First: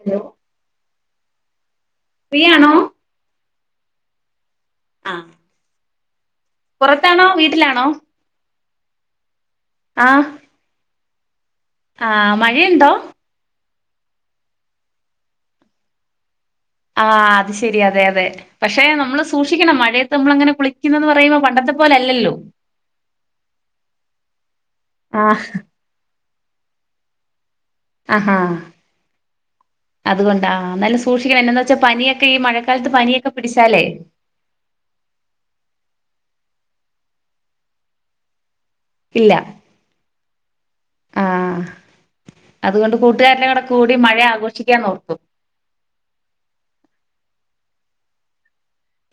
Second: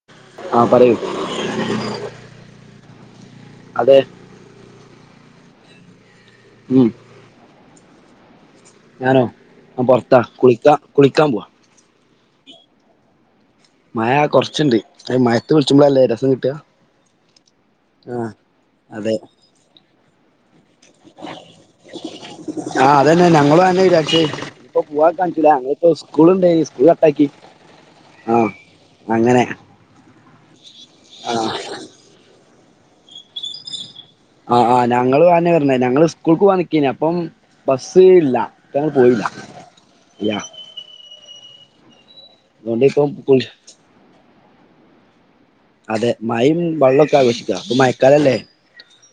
Hello ആ പറയൂ ഫ്രീയാണോ അതെ ആഹ് ഉം പുറത്താണോ വീട്ടിലാണോ? ഞാനോ ആ പൊറത്താ കുളിക്കാ കുളിക്കാൻ പോവാ ആഹ് മഴയുണ്ടോ മഴ കുറച്ചുണ്ട് അ മഴത്ത് കുളിച്ചുമ്പോളല്ലേ രസം കിട്ടാ ആ അത് ശെ ശരി അതെ ആ അതെ പക്ഷെ നമ്മള് സൂക്ഷിക്കണം മഴയത് നമ്മളങ്ങനെ കുളിക്കുന്നന്ന് പറയുമ്പോ പണ്ടത്തെ പോലെ അല്ലല്ലോ ആഹ് അതന്നെ ഞങ്ങളു അങ്ങനെന്നെ വിചാരിച്ചേ ഇപ്പൊ പോവാ ആഹ് കാണിച്ചില്ല ഞങ്ങളിപ്പ ഉസ് സ്കൂൾണ്ടെ സ്കൂള് കട്ടാക്കി ആഹാ ആ അങ്ങനെ അതുകൊണ്ടാ ആ നല്ല ആ സൂക്ഷിക്കണം എന്നാന്ന് വെച്ചാ പനിയൊക്കെ ഈ മഴക് ക്കാലത്ത് പനിയൊക്കെ പിടിച്ചാലേ ആഹ് ആ ഞങ്ങളും ആന്നെയാ പറഞ്ഞെ ഞങ്ങള് ഉസ്കൂൾക്ക് പോവാൻ നിക്കേന്നി അപ്പം ബസ് ഇല്ല [unintelligible] പോയില്ല ഇല്ലാ ആ അതുകൊണ്ട് ഇപ്പം കുളി കൂട്ടുകാരനെ കൂടെ കൂടി മഴ ആഘോഷിക്ക ഇക്ക ആന്ന് ഓർത്തു അതെ മഴേം വെള്ളമൊക്കെ ആഘോഷിക്കാ ഇപ്പം മഴക്കാലം അല്ലേ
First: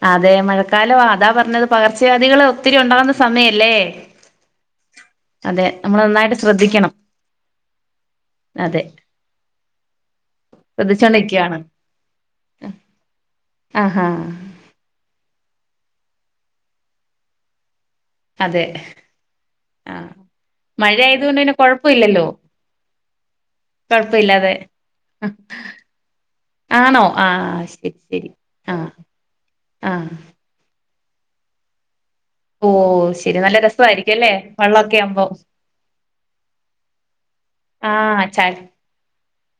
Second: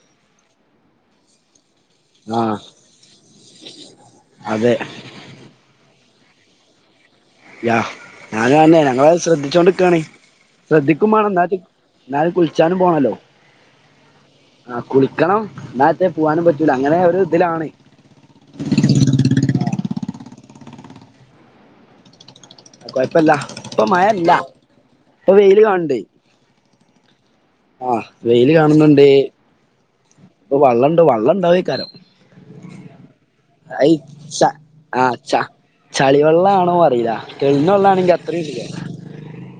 അതെ മഴക്കാലം ആ അതാ പറഞ്ഞത് പകർച്ചവ്യാധികൾ ആ ഒത്തിരി ഉണ്ടാകുന്ന സമയല്ലേ അതെ അതെ നമ്മൾ നന്നായിട്ട് ശ്രദ്ധിക്കണം ഞാന തന്നേ അതെ ഞങ്ങളത് ശ്രദ്ധിച്ചോണ്ട്രിക്കണേ ശ്രദ്ധിക്കുമ വണം എന്നട്ട ശ്രദ്ധിച്ചോണ്ടിരിക്കയാണ് എന്ന കുളിച്ചാനും പോണല്ലോ ആഹാ ആ കുളിക്കണം എന്നാൽ അകത്ത് പോകാനും പറ്റൂല അങ്ങനെ ഒരു ഇതിലാണ് അതെ ആ മഴ ആയതുകൊണ്ട് കൊഴപ്പമില്ലല്ലോ കൊഴപ്പല്ല ഇപ്പൊ മഴയില്ല ഇപ്പ വെയില് കാണുന്നുണ്ട് ആണോ ആഹ് ശരി ആഹ് ശരി വെയില് ആഹ് കാണുന്നുണ്ട് ആഹ് ഇപ്പൊ വള്ളം വള്ളമുണ്ടായെക്കാരം ഓ ശരി നല്ല അ രസമായിരിക്കും അല്ലേ ച വെള്ളമൊക്കെ ആ ആവുമ്പോ ച ചെളി വെള്ളം ആണോ അറിയില്ല തെളിഞ്ഞ വെള്ളം ആണെങ്കിൽ ആഹ് അത്രയും ചാൽ സുഖം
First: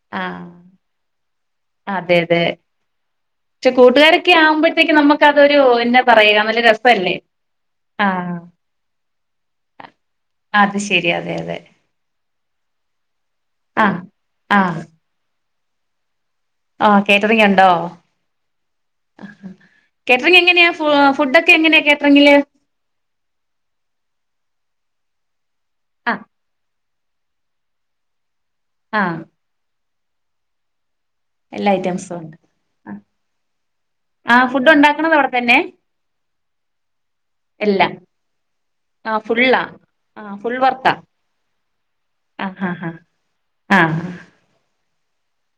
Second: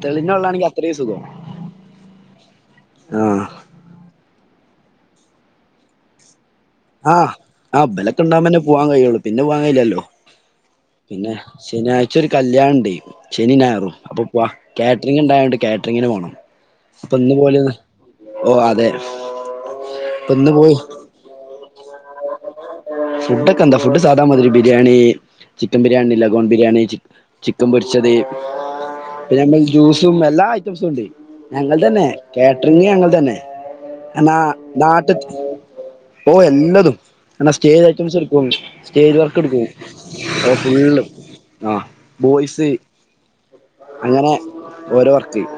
തെളിഞ്ഞ ആഹ് വള്ളാണെങ്കിൽ അത്രയും സുഖം അതെ അതെ ആ പക്ഷെ കൂട്ടുകാരൊക്കെ ആവുമ്പോൾ ഒറ്റയ്ക്ക് നമുക്ക് അതൊരു എന്നാ പറയാ വല്ല ആഹ ഇബാലൊക്കെ ഉണ്ടാവുമ്പോന്നെ പോവാൻ കഴിയുള്ളു പിന്നെ പോവാൻ കഴയില്ലല്ലോ അത് ശരി അതെ പിന്നെ അതെ ശനിയാഴ്ച ഒരു കല്യാണം ഉണ്ട് ശനി ഞായറും ആഹ് അപ്പൊ കാറ്ററിംഗ് ഉണ്ടായതുകൊണ്ട് കാറ്ററിങ്ങിന് പോകണം ആ കേറ്ററിങ് ഉണ്ടോ അതെ ഇപ്പ കേറ്ററിംഗ് ഇന്ന് എങ്ങനെയാ ഫുഡ് ഒക്കെ എങ്ങനെയാ [unintelligible] ഫുഡ് ഒക്കെ എന്താ ഫുഡ് സാദാ മാതിരി ബിരിയാണി ചിക്കൻ ബിയാണി ആഹ് ലഗോൺ ബിരിയാണി ചിക്കൻ പൊരിച്ചത് ആഹ് [unintelligible] ജ്യൂസും എല്ലാ ഐറ്റംസും ഉണ്ട് എല്ലാ ഞങ്ങൾ തന്നെ ഐറ്റംസും ഉണ്ട് കേറ്ററിംഗ് ഞങ്ങൾതന്നെ ആഹ് ഫുഡ് നാട്തെ ഉണ്ടാക്കണത് അവിടെ തന്നെ ഓ എല്ലതും എന്ന സ്റ്റേജ് എല്ല ഐറ്റംസ് എടുക്കും ആ സ്റ്റേജ് വർക്ക് ഫുള്ളാ എടുക്കും ആ ഫുൾ വർക്കാ ഫും ആ ആ ബോയ്സ് ഹാ ഹാ ആ അങ്ങനെ ഓരോ വർക്ക് [inaudible]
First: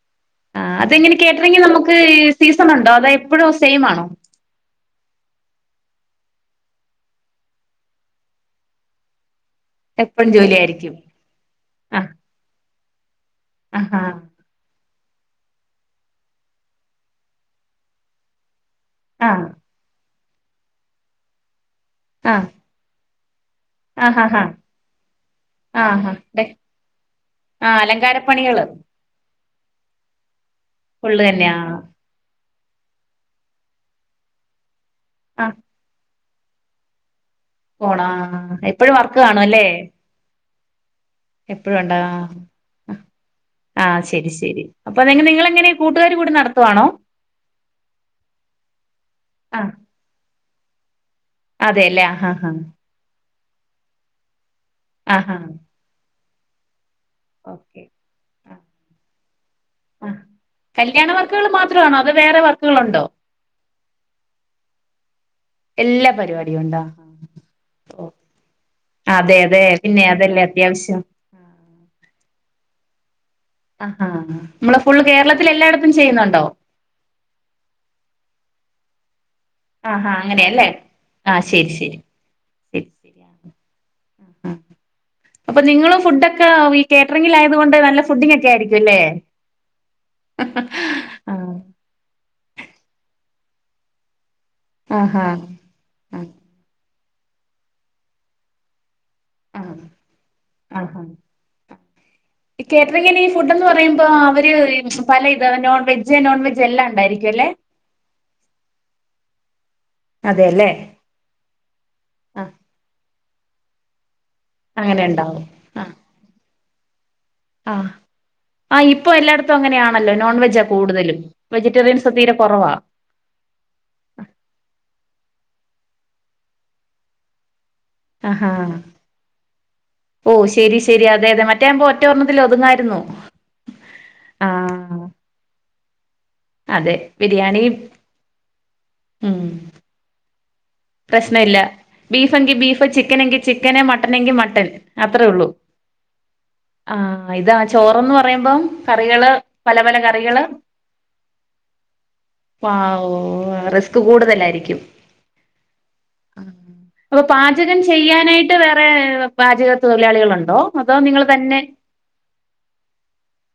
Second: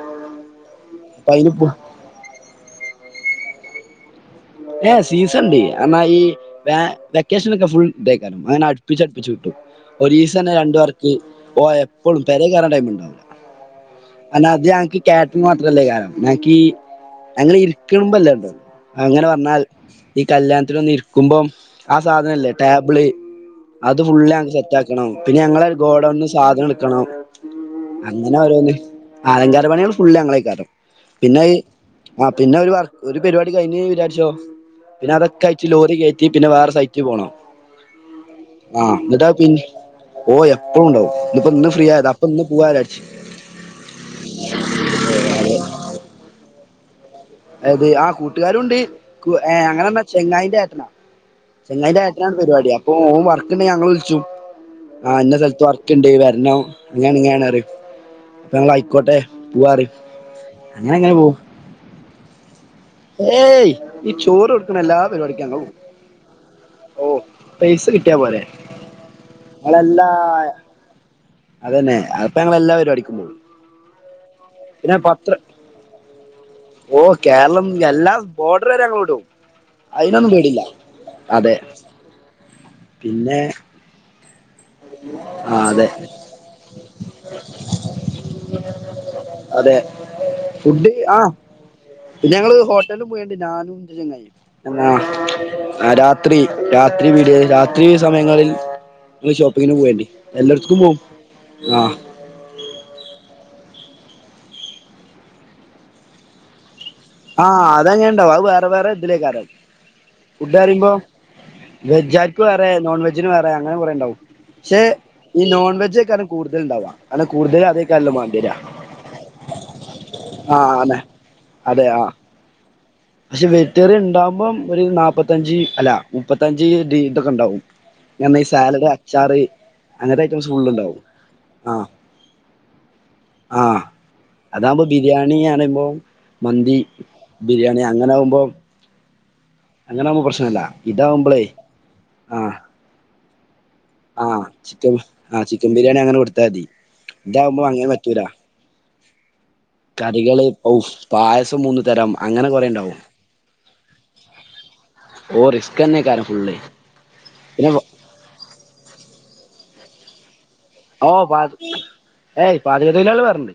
ആ അതെങ്ങനെ അപ്പൊ കേറ്ററിംഗ് അയിന് നമുക്ക് സീസൺ ഉണ്ടോ അതായത് എപ്പോഴും സെയിം ആണോ ഏഹ സീസൺ ഉണ്ട് എന്നാ ഈ വ വെക്കേഷൻ ഒക്കെ ഫുൾ ഇതെക്കാരം അങ്ങനെ അടുപ്പിച്ച് അടുപ്പിച്ചു എപ്പഴും ഒരീസംന്നെ ജോലി രണ്ടു ആയിരിക്കും വർക്ക് ഓ ആ എപ്പോഴും പേരെകയറാൻടൈമ ഉണ്ടാവൽ ഇല്ല ആ ഹാ ഐന അത് ഞങ്ങക്ക് [unintelligible] മോട്ടറല്ലയ്ക്കാരം ഞങ്ങക്കീ ഞങ്ങള് ഇരിക്കുമ്പ ആ [unintelligible] നാൽ ഈ കല്യാണത്തിനൊന്ന് ഇരിക്കുമ്പം ആ സാധനല്ലേ ടാബിള് അത് ആ ഹാ ഫുള്ള് ഹാ [unintelligible] സെറ്റ് ആക്കണം, പിന്നെ ഞങ്ങളെ ആ ഹാ ഗോഡൗണ്ന്ന് ഡെ സാധനം ഇട്ക്കണം, ആ അങ്ങനെ അലങ്കാരപ്പണികള് ഓരോന്ന് [unintelligible] ട് പണ്യോള് ഫുള്ള് ഞങ്ങളേയ്‌ക്കാരം. ഫുള്ള് തന്നെയാ പിന്നെ ഒരു വർ ഒരു പരിവാടി കഴിഞ് [unintelligible] ച്ചോ ആ പിന്നതൊക്കായിട്ട് ലോറി കേ റ്റി പിന്നെ വേറെ സൈറ്റ് പോണം. പോണോ എപ്പഴും ആഹ് വർക്ക് എന്നിട്ടാ കാണും പിന്നെ അല്ലേ? ഓ എപ്പഴും ഉണ്ടാവും ഇന്നിപ്പോ ഇന്ന് എപ്പഴും ഫ്രീ ഉണ്ടോ ആയതാ അപ്പൊ ഇന്ന് പോവാ വിചാരിച്ച് ആ ശരി ശരി അപ്പൊ നിങ്ങ നിങ്ങൾ എങ്ങനെ കൂട്ടുകാർ കൂടി നട ത്തുവാണോ? അത് ആ കൂട്ടുകാരു ഉണ്ട് കു ഏ ആ അങ്ങനറഞ്ഞാ ചെങ്ങായിൻ്റെ ട്ടനാ ചങ്ങായിൻ്റെ അതെല്ലേ ആ ഹാ ഏട്ടനാണ് ഹാ പരിപാടി അപ്പൊ ഓൻ വർ ക്ക് ന് ഞങ്ങളെ വിളിച്ചു. ആ ആഹ് ഇന്ന ഹാ സ്ഥലത്ത് വർക്ക്ണ്ട് വെ നോ അങ്ങനെയാണ് ഇങ്ങനെയാണ് അറയും, ഓക്കെ ആ ഇപ്പങ്ങള് അയിക്കോട്ടെ പോവാറയും, ആഹ് അങ്ങനെ കല്യാണ അങ്ങനെ പോവും. വർക്കുകൾ മാത്രമാണോ അതോ വേറെ വർക്കുകളുണ്ടോ? ഏയ് ഈ ചോറ് കൊടുക്കണ എല്ലാ പരിപാടി എല്ലാ പരിപാ- പൈസ കിട്ടിയാ പോരെ [unintelligible] അതെ അതെ പിന്നെ ഞങ്ങളെല്ലാ അതല്ലേ അത്യാവശ്യം അതന്നെ അപ്പൊ ഞങ്ങളെല്ലാ പരിപാടിക്കും പോവും. ആഹാ നമ്മള് പിന്നെ ഫുള്ള് പത്ര കേരളത്തില് എല്ലായിടത്തും ചെയ്യുന്നു [unintelligible] ഓ കേരളം എല്ലാ ബോർഡറ് വരെ നമ്മള് വിടും. ആഹാ അയിനൊന്നും പേടില്ല അങ്ങനെയല്ലേ ആഹ് അതെ ശരി ശരി ശരി ശരി പിന്നെ ആ ആ അപ്പൊ അതെ നിങ്ങള് ഫുഡൊക്കെ ഈ കേറ്ററിങ്ങിൽ ആയത് കൊണ്ട് നല്ല ഫുഡിങ്‌ ഒക്കെ ആയിരിക്കും ല്ലേ അതെ ഫുഡ് ആ ആഹ് പിന്നെ ഞങ്ങള് ഹോട്ടലും പോയണ്ട് ഞാനും ഇന്റെ ചെങ്ങായിം ആഹാ ആ ആഹ് രാത്രി രാ വീട് രാത്രി സമയങ്ങളിൽ ഷോപ്പിങ്ങിന് ആഹ് പോയണ്ടി എല്ലോടത്ക്കും പോവും ആഹാ ആ ഇപ്പൊ അവര് പല ഇത നോൺ വെജ് നോൺവെജ് എല്ലാം ഉണ്ടായിരിക്കും അല്ലെ ആഹ് അതാങ്ങന ഉണ്ടാവും അത് വേറെ വേറെ ഇതിലേക്കറ അതെല്ലേ ഫുഡ് വെജ ആക്ക് ആഹ് വേറെ നോൺ വെജിന് വേറെ പെ അങ്ങനെ കൊറേണ്ടാവും ഷേ അങ്ങനെ ഉണ്ടാവും ഈ നോൺ ആഹ് വെജ്ജേക്കാരം കൂടുതൽ ഇണ്ടാവാ ആണ് കൂടുതല് ആഹ് അതേക്കാരലോ വേണ്ടേര ആഹ് ഇപ്പൊ എല്ലായിടത്തും അങ്ങനെയാണല്ലോ നോൺ വെജാ ആഹ് അന്നെ കൂടുതലും വെജിറ്റേറിയൻസ് തീരെ കൊറവാ പക്ഷെ വേജിറ്ററിയൻ ഉണ്ടാവുമ്പം ഒരു നാല്പ്പത്തഞ്ച് അല്ല മുപ്പത്തഞ്ച് ഡി ഇതൊക്കെ ഉണ്ടാവും ഈ ആഹാ സാലഡ് അച്ചാറ് അങ്ങനത്തെ ഓ ഐറ്റംസ് ഫുള്ള് ശരി ഉണ്ടാവും ശരി അതെ അതെ മറ്റേ ആ ആകുമ്പോ ഒറ്റ ഒരെണ്ണത്തിൽ ഒതുങ്ങായിരുന്നു ആ അതാവുമ്പോ ആഹ് ബിരിയാണിയറിയുമ്പോ മന്തി ബിരിയാണി അ ഓമ് ഉം അങ്ങനാവുമ്പോ പ്രശ്നല്ല പ്രശ്നം ഇതാവുമ്പളേ ഇല്ല ബീഫ് ആഹ് എങ്കിൽ ബീഫ് ചിക്കൻ എങ്കി ചിക്കന് മട്ടനെങ്കിൽ ആഹ് മട്ടൻ ചിക്കൻ അത്രയേ ആഹ് ഉള്ളൂ ചിക്കൻ ബിരിയാണി അങ്ങനെ കൊടുത്താ മതി ആ ഇതാ ഇതാവുമ്പോ അങ്ങനെ ചോറന്ന് പറ്റൂല പറയുമ്പം കറികള് പല പല കറികള് ഒ പായസം മൂന്ന് തരം അങ്ങനെ വ കൊറെണ്ടാവും റിസ്ക് കൂടുതലായിരിക്കും ഓ റിസ്ക് തന്നെക്കാരം ഫുള്ള് അപ്പൊ പിന്നെ പാചകം ചെയ്യാനായിട്ട് ട്ട് വേറെ പാചക തൊഴിലാളികളുണ്ടോ അതോ ഓ നിങ്ങൾ പാ തന്നെ ഏയ് പാചക തൊഴിലാളി വേറെണ്ട്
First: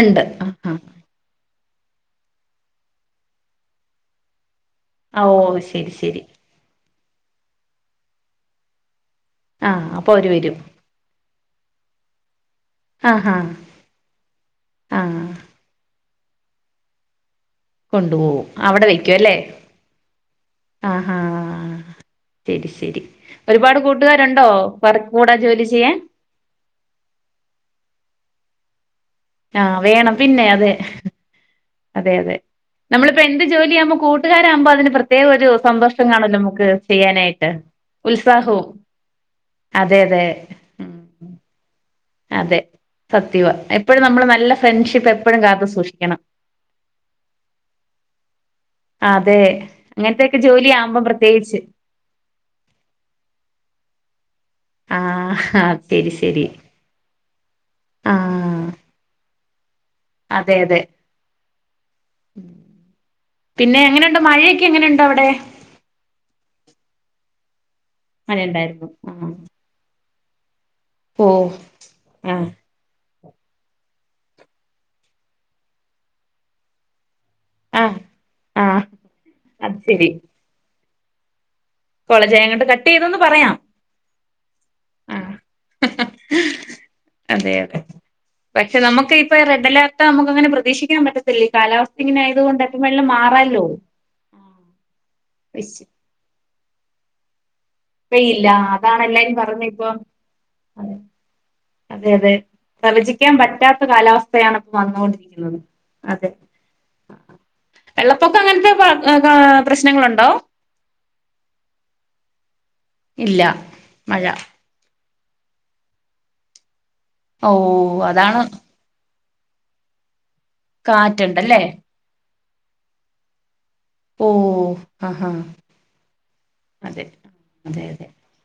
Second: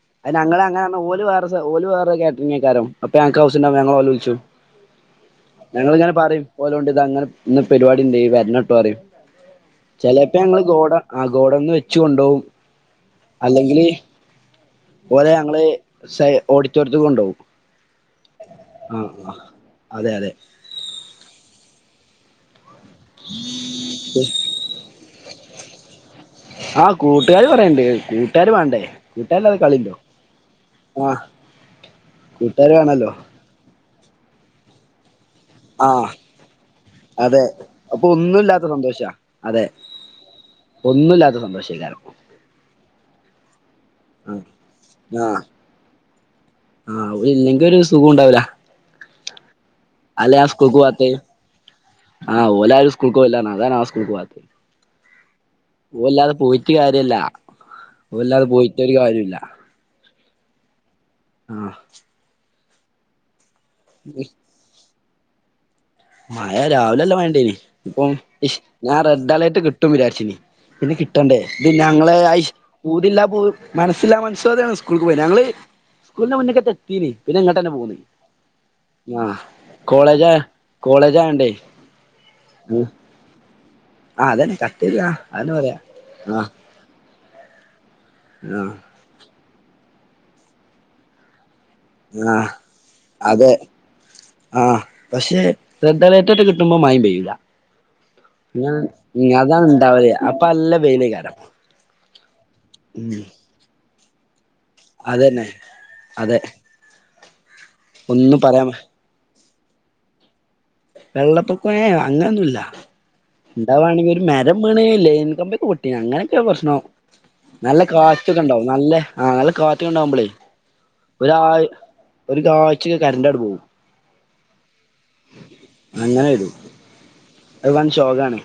ഉണ്ട് അയി ഞങ്ങള് ആഹാ അങ്ങനറഞ്ഞ ഓല് വേറെ സ്ഥ ഓല് വേറെ കാറ്ററിങ്ങേകാരം അപ്പൊ ഞങ്ങക്കാവസ്യണ്ടാവുമ്പോ ഞങ്ങളോലെ വുളുച്ചും ഓ ശരി ഞങ്ങളിങ്ങനെ ശരി പറയും ഓലൊണ്ട് അത് അങ്ങനെ ഇന്ന് പരിപാടി ഉണ്ട വരണുണ്ടെന്ന് പറയും ആഹ് അപ്പൊ അവര് ചിലെപ്പോ വരും ഞങ്ങള് ഗോഡ ഗോഡൗന്നു വെച്ച് കൊണ്ടോകും ആഹാ അല്ലെങ്കില് ആഹ് ഓലെ ഞങ്ങള് സ ഓഡിറ്റോറിയത്ത്ക്ക് കൊണ്ട് പോകും കൊണ്ടു പോകും അവിടെ വയ്ക്കും അല്ലേ അതെ അതെ ആഹ് ആഹ് ശരി ശരി ഒരുപാട് കൂട്ടുകാരുണ്ടോ വർക്ക് കൂടെ ജോലി ചെ ചെയ്യാൻ ആ കൂട്ടുകാര് കൊറേ ഇണ്ട് കൂട്ടുകാര് വേണ്ടേ കൂട്ടുകാരില്ലാതെ ആ കളിണ്ടോ വേണം പിന്നെ അതെ ആ അതെ അതെ കൂട്ടുകാര് വേണല്ലോ നമ്മളിപ്പോ എന്ത് ജോലി ആവുമ്പോ കൂട്ടുകാരാവുമ്പോ അതിന് പ്ര പ്രത്യേക ഒരു ആ സന്തോഷം കാണൂലോ? നമുക്ക് അതെ ചെയ്യാനായിട്ട് അപ്പൊ ഉത്സാഹവും ഒന്നുല്ലാത്ത സന്തോഷാ അതെ അതെ ഒന്നുല്ലാത്ത സന്തോഷേക്കാരം അതെ സത്യവാ എപ്പോഴും നമ്മള് ആ നല്ല ഫ്രണ്ട്ഷിപ്പ് ആ എപ്പോഴും കാത്തു സൂക്ഷിക്കണം ആ ഓലില്ലെങ്കി ഒരു ആഹ് അതെ അങ്ങനത്തെയൊക്കെ അല്ലഞാൻ ജോലി സ്കൂൾക്ക് ആവുമ്പം പോവാത്തേ പ്രത്യേകിച്ച് ആ ഓരാരും സ്കൂൾക്ക്പോവില്ല നാൻ അതാണ് സ്കൂൾക്ക് പോവാത്ത് ആഹ് ഓൻ ശരി ഇല്ലാതെ ശരി പോയിട്ട് കാര്യല്ല ഓൻ ഇല്ലാതെ ആഹ് പോയിട്ടൊരു കാര്യവുംഇല്ല അതെ അതെ ആഹ് പിന്നെ എങ്ങനെണ്ട് മഴയൊക്കെ എങ്ങനെ ഇപ്പ എവ്ടെ? മയ രാവ് ലെ നല്ല മയണ്ടെയ്നി ഇപ്പം മഴയുണ്ടായിരുന്നു ഞാൻ ആഹ് റെഡ് അലേട്ട് കിട്ടും വിചാര് പിന്നെ കിട്ടണ്ടേ ഓഹ് ഇത് ഞങ്ങളെ ആഹ് ഊതില്ല മനസ്സിലാ മനസ്സോടെയാണ് സ്കൂൾക്ക് പോയേന്ന് ഞങ്ങള് സ്കൂളിന്റെ മുന്നിക്ക് എത്തീനി പിന്നെ ഇങ്ങോട്ടന്നെ പോന്ന് ആഹ് ആഹ് ആഹ് അത് കോളേജാ കോളേജായോണ്ടേ കോളേജായേങ്ങാെണ്ട് ഉം കട്ടെയ്തൂന്ന് പറയാം ആഹ് അതന്നെ കട്ടെയ്യാ ആഹ് അതെന്നെ പറയാ ആഹ് അതെ അതെ ആഹ് പക്ഷെ നമുക്ക് ഇ ഇപ്പോ റെഡ് അലേർട്ട് അമുക്ക്ങ്ങനെ പ്രതീഷിക്കാൻ പറ്റത്തില്ലേ ആഹ് അതെ ആഹ് പക്ഷെ വിശ് റെഡ് അലേർട്ടാെക്കെ കിട്ട്മ്പം മയിംമ്പെയ്യും ല്ല മഴയില്ല ഞ്ഞ് അതാണ് ഉം എല്ലാരും അതാണ് പറഞ്ഞെ ഇപ്പൊ ണ്ടാവല് അപ്പ അല്ല അതെ വെയ്ലെയ്ക്കാരം അതെ അതെ പ്രവചിക്കാൻ പറ്റാത്ത കാലാവസ് പ്പയാണ്പ്പ വന്നോണ്ട് അതന്നെ രിക്ക്ന്നത് അതെ വെള്ളപ്പൊക്ക ഒന്നും പറയാൻ അങ്ങനത്തെ [unintelligible] പ്രശ്നങ്ങളുണ്ടോ വെള്ളപ്പൊക്ക ഏ അങ്ങനൊന്നുല്ല ഇല്ല ണ്ടാവാണെങ്കി ഒരു മഴ മരം വീണ് ലെയി ൻ കമ്പിയൊക്കെ പൊട്ടി അങ്ങനെയൊക്കെ പ്രശ്നോ. ഓ നല്ല അതാണ് കാറ്റൊക്കെ ഇണ്ടാവും നല്ല ആഹ് നല്ല കാറ്റ് ഉണ്ടാവുമ്പോളേ. കാറ്റ് ഉണ്ടല്ലേ ഒരു ആഴ്ചക്ക് കറന്റ അങ്ങ് പോവും. ഓ ആഹ് ആഹ് അങ്ങനെ വരും അത് വാൻ അതെ ശോകാണ്.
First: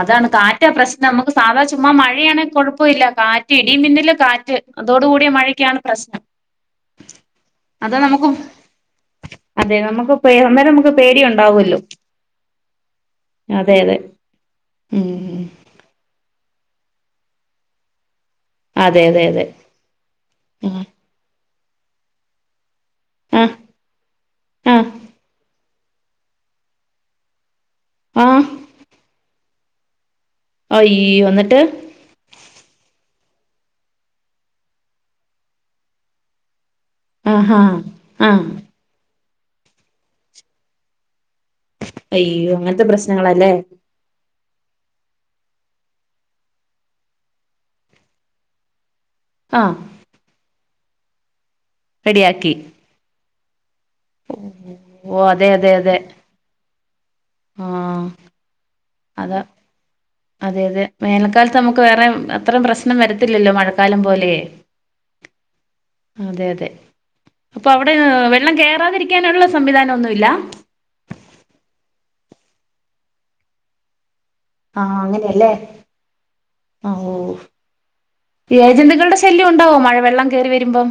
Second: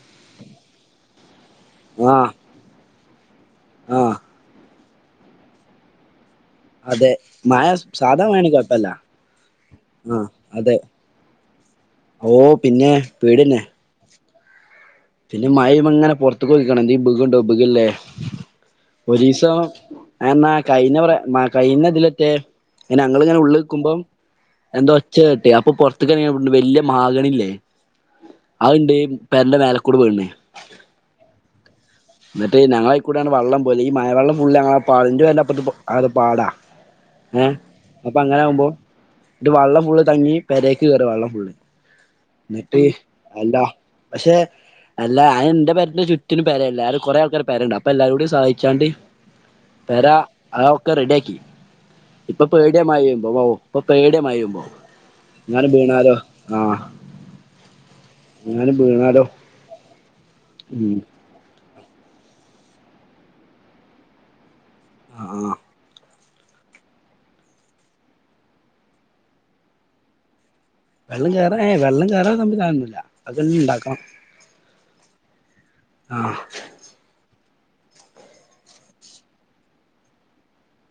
അതാണ് കാറ്റാ പ്രശ്നം നമുക്ക്. സാധാ ചുമ്മാ ആഹ് മഴയാണ് കുഴപ്പല്ല. കാ റ്റി ഇടി ആഹ് മിന്നല് കാറ്റ്. അതോടുകൂടിയ മഴയ്ക്കാണ് പ്രശ്നം. അതെ മഴ അത് സാധാ നമുക്ക് മഴയാണെങ്കിൽ കൊഴപ്പല്ല അതെ നമുക്ക് ആഹ് പേ- അന്നേരം അതെ നമുക്ക് പേടി ഉണ്ടാവുമല്ലോ ഓ പിന്നെ പേടി തന്നെ. അതെ അതെ ഉം പിന്നെ മഴയും ഇങ്ങനെ പൊറു ത്ത് പോക്കാണെങ്കിൽ. [unintelligible] അതെ അതെ അതെ ഒരുദിവസം എന്നാ ആഹ് കയിഞ്ഞ പ്ര മഴക്ക്. കഴിഞ്ഞ കൊല്ലത്തെ. ഇങ്ങനെ ഞങ്ങള് ഇങ്ങനെ ആഹ് ഉള്ളിൽക്കുമ്പോ ആഹ് എന്താ ഒച്ച കേട്ടെ. പ്പൊ പുറത്തുക്കറങ്ങിയപ്പ ണ്ട് വലിയ മഹാഗണില്ലേ? ആഹ് അതുണ്ട് പേരന്റെ മേല കുടെ [unintelligible] ആയ്യോ ന്നിട്ട്? കൂടാണ് വെള്ളം പോല് ഈ മഴവെള്ളം ഫുള്ള് ഞങ്ങളെ [unintelligible] ആഹാ ആ ട്ട് വള്ളം ഫുള്ള് തങ്ങി പെരേക്ക് കേറ വെള്ളം. അയ്യോ എന്നിട്ട് അങ്ങനത്തെ പ്രശ്നങ്ങളല്ലേ? അല്ല പക്ഷെ അല്ല അ എന്റെ പേരന്റെ ചുറ്റിനും പരല്ല ആ കുറേ ആൾക്കാരുടെ പരുണ്ട്. അപ്പൊ എല്ലാരും കൂടി സഹായിച്ചാണ്ട് ആഹ് പരാ ആ ക റെഡ്യാക്കി ഇപ്പൊ റെഡിയാക്കി പേടിയ മയ പെയ്യുമ്പൊ ഇപ്പൊ പേട്യമയ്യുമ്പോ ങ്ങാനും വീണാലോ ആ ആ വീണാലോ അത അതെ അതെ ഉം മേനക്കാൽ നമുക്ക് വേറെ അത്രയും പ്രശ്നം വരത്തില്ലല്ലോ മഴക്കാലം പോലെ ആ അതെ അതെ. അപ്പൊ അവിടെ വെള്ളം കേറാതിരിക്കാനൊള്ള സംവിധാനം ഒന്നുല്ല വെള്ളം കേറാൻ ഏ വെള്ളം കേറാ സംവിധാനംന്നുല്ല അതെല്നിണ്ടാക്കണം. ആഹ അങ്ങനെയല്ലേ ഓ ഏജന്റുകളുടെ ശല്യം ഉണ്ടാവോ മഴ വെള്ളം കേറി വരുമ്പം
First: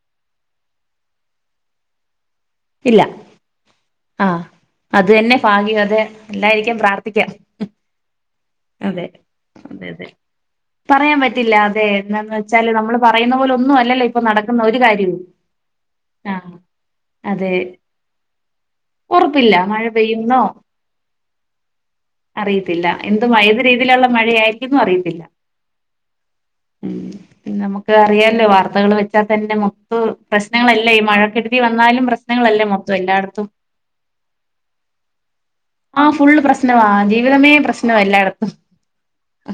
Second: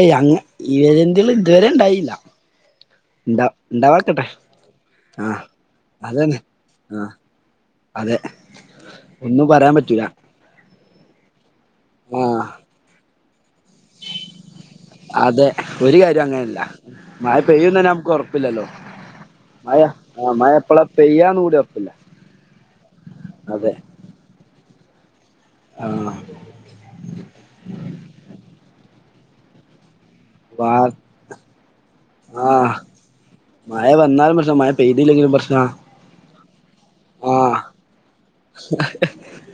ഏയ് അങ്ങ് ഇഴജന്ത്ള് ഇതുവരെ ഇണ്ടായില്ല ഇല്ല. ഇണ്ടാ ആ. ഇണ്ടാവാക്കട്ടെ അത് തന്നെ ആഹ് ഭാഗ്യവാതെ അതന്നെ ഇല്ലായിരിക്കാ ആഹ് പ്രാർത്ഥിക്ക്യ. അതെ അതെ ഒന്നും പറയാൻ പറ്റൂല അതതെ പറയാൻ പറ്റില്ല അ അതെ എന്താന്ന് ആഹ് വെച്ചാല് നമ്മള് പറയുന്ന പോലെ ഒന്നും അല്ലല്ലോ ഇപ്പൊ നടക്കുന്ന ഒരു കാര്യവും ആ മയ പെയ്യുന്ന തന്നെ നമുക്ക് ഉറപ്പില്ലല്ലോ ഉറപ്പില്ല മയ മഴ പെയ്യുന്നോ മയ എപ്പയ ചെയ്യാ [unintelligible] അറിയത്തില്ല എന്തുമ ഏത് രീതിയിലുള്ള മഴയായി ന്നും അറിയത്തില്ല ആഹ് ഉം നമുക്ക് അറിയാലോ വാർത്ത [unintelligible] തന്നെ [inaudible] വാർ പ്രശ്നങ്ങളല്ലേ ഈ മഴക്കെടുതി വന്നാലും പ്രശ്നങ്ങളല്ലേ ആഹ് മൊത്തം എല്ലായിടത്തും മഴ വന്നാലും പ്രശ്ന മഴ പെയ്തില്ലെങ്കിലും പ്രശ്ന ആ ഫുൾ പ്രശ്ന പ്രശ്നവാ ജീവിതമേ ആഹ് പ്രശ്നവ എല്ലാടത്തും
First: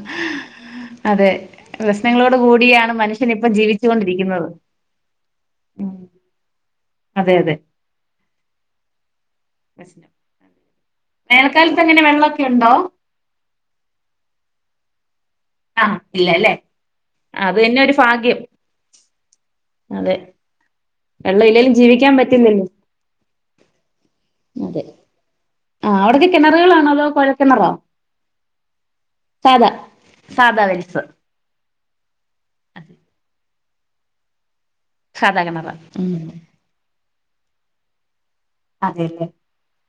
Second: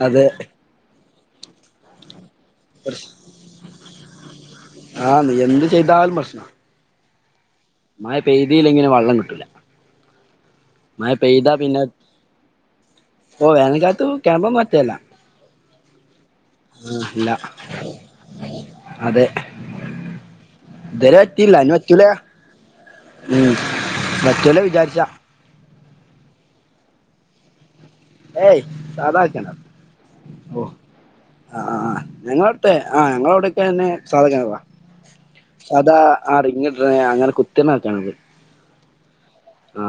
അതെ അതെ പ്രശ്നങ്ങള ളോട് കൂടിയാണ് മനുഷ്യൻ ഇപ്പം ജീവിച്ചുകൊണ്ടിരിക്കുന്നത് ആഹ് നീ എന്ത് അതെതെ മയ പെയ്തീലങ്കില് വള്ളം കിട്ടൂല പ്രശ്നം. മയ പെയ്താ പിന്നെ വേനൽക്കാലത്ത് എങ്ങനെ വെള്ളമൊക്കെ ഉണ്ടോ ഓ വേനൽക്കാത്തു കെണൊ വറ്റല്ല ആ ഇല്ലല്ലേ അത് തന്നെ ഒരു ഭാഗ്യം അതെ ഇത്വരെ വെള്ളം വറ്റീല്ല ഇല്ലേലും ഇന് വറ്റൂല ജീവിക്കാൻ പറ്റില്ലല്ലോ ഉം വറ്റൂല വിചാരിച്ചാ ആ അവിടൊക്കെ കിണറുകളാണോ അതോ കൊഴൽക്കിണറൊ ഏയ് സാധാക്കിണർ ഓ സാധാ വെൽസ് ആ ആ ആ ഞങ്ങളടുത്തെ ആ ഞങ്ങളവിടെ തന്നെ സാധക്കിണറാ സാധാ കിണറാ സാധാ ഉം ആ റിങ്ങിടുന്നെ അങ്ങനെ [unintelligible] അതേല്ലെ ആ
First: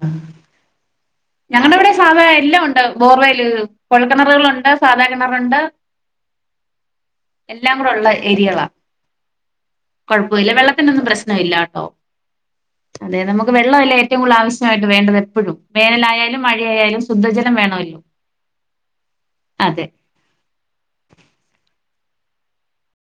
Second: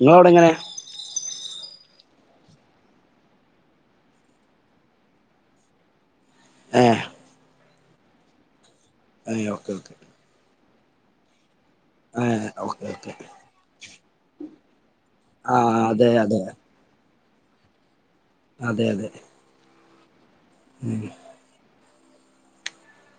നിങ്ങടവിടെങ്ങനെ? ഞങ്ങളുടെ ഇവിടെ സാധാ എല്ലാം ഉണ്ട് ബോർവെൽ കൊഴൽക്കിണറുകളുണ്ട് സാധാ കിണറുണ്ട്. ഏ എല്ലാം കൂടെ ഉള്ള ഏരിയകളാ ആയി ഓക്കെ ഓക്കെ ത്തിനൊന്നും പ്രശ്നമില്ല ട്ടോ ഏഹ് ഓക്കെ ഓക്കെ അതെ നമുക്ക് വെള്ളം അല്ലേ ഏറ്റവും കൂടുതൽ ആവശ്യ വേണ്ടത് എപ്പഴും ആഹ് അതെ അതെ ലായാലും മഴയായാലും ശുദ്ധജലം വേണമല്ലോ അതെ അതെ അതെ ഉം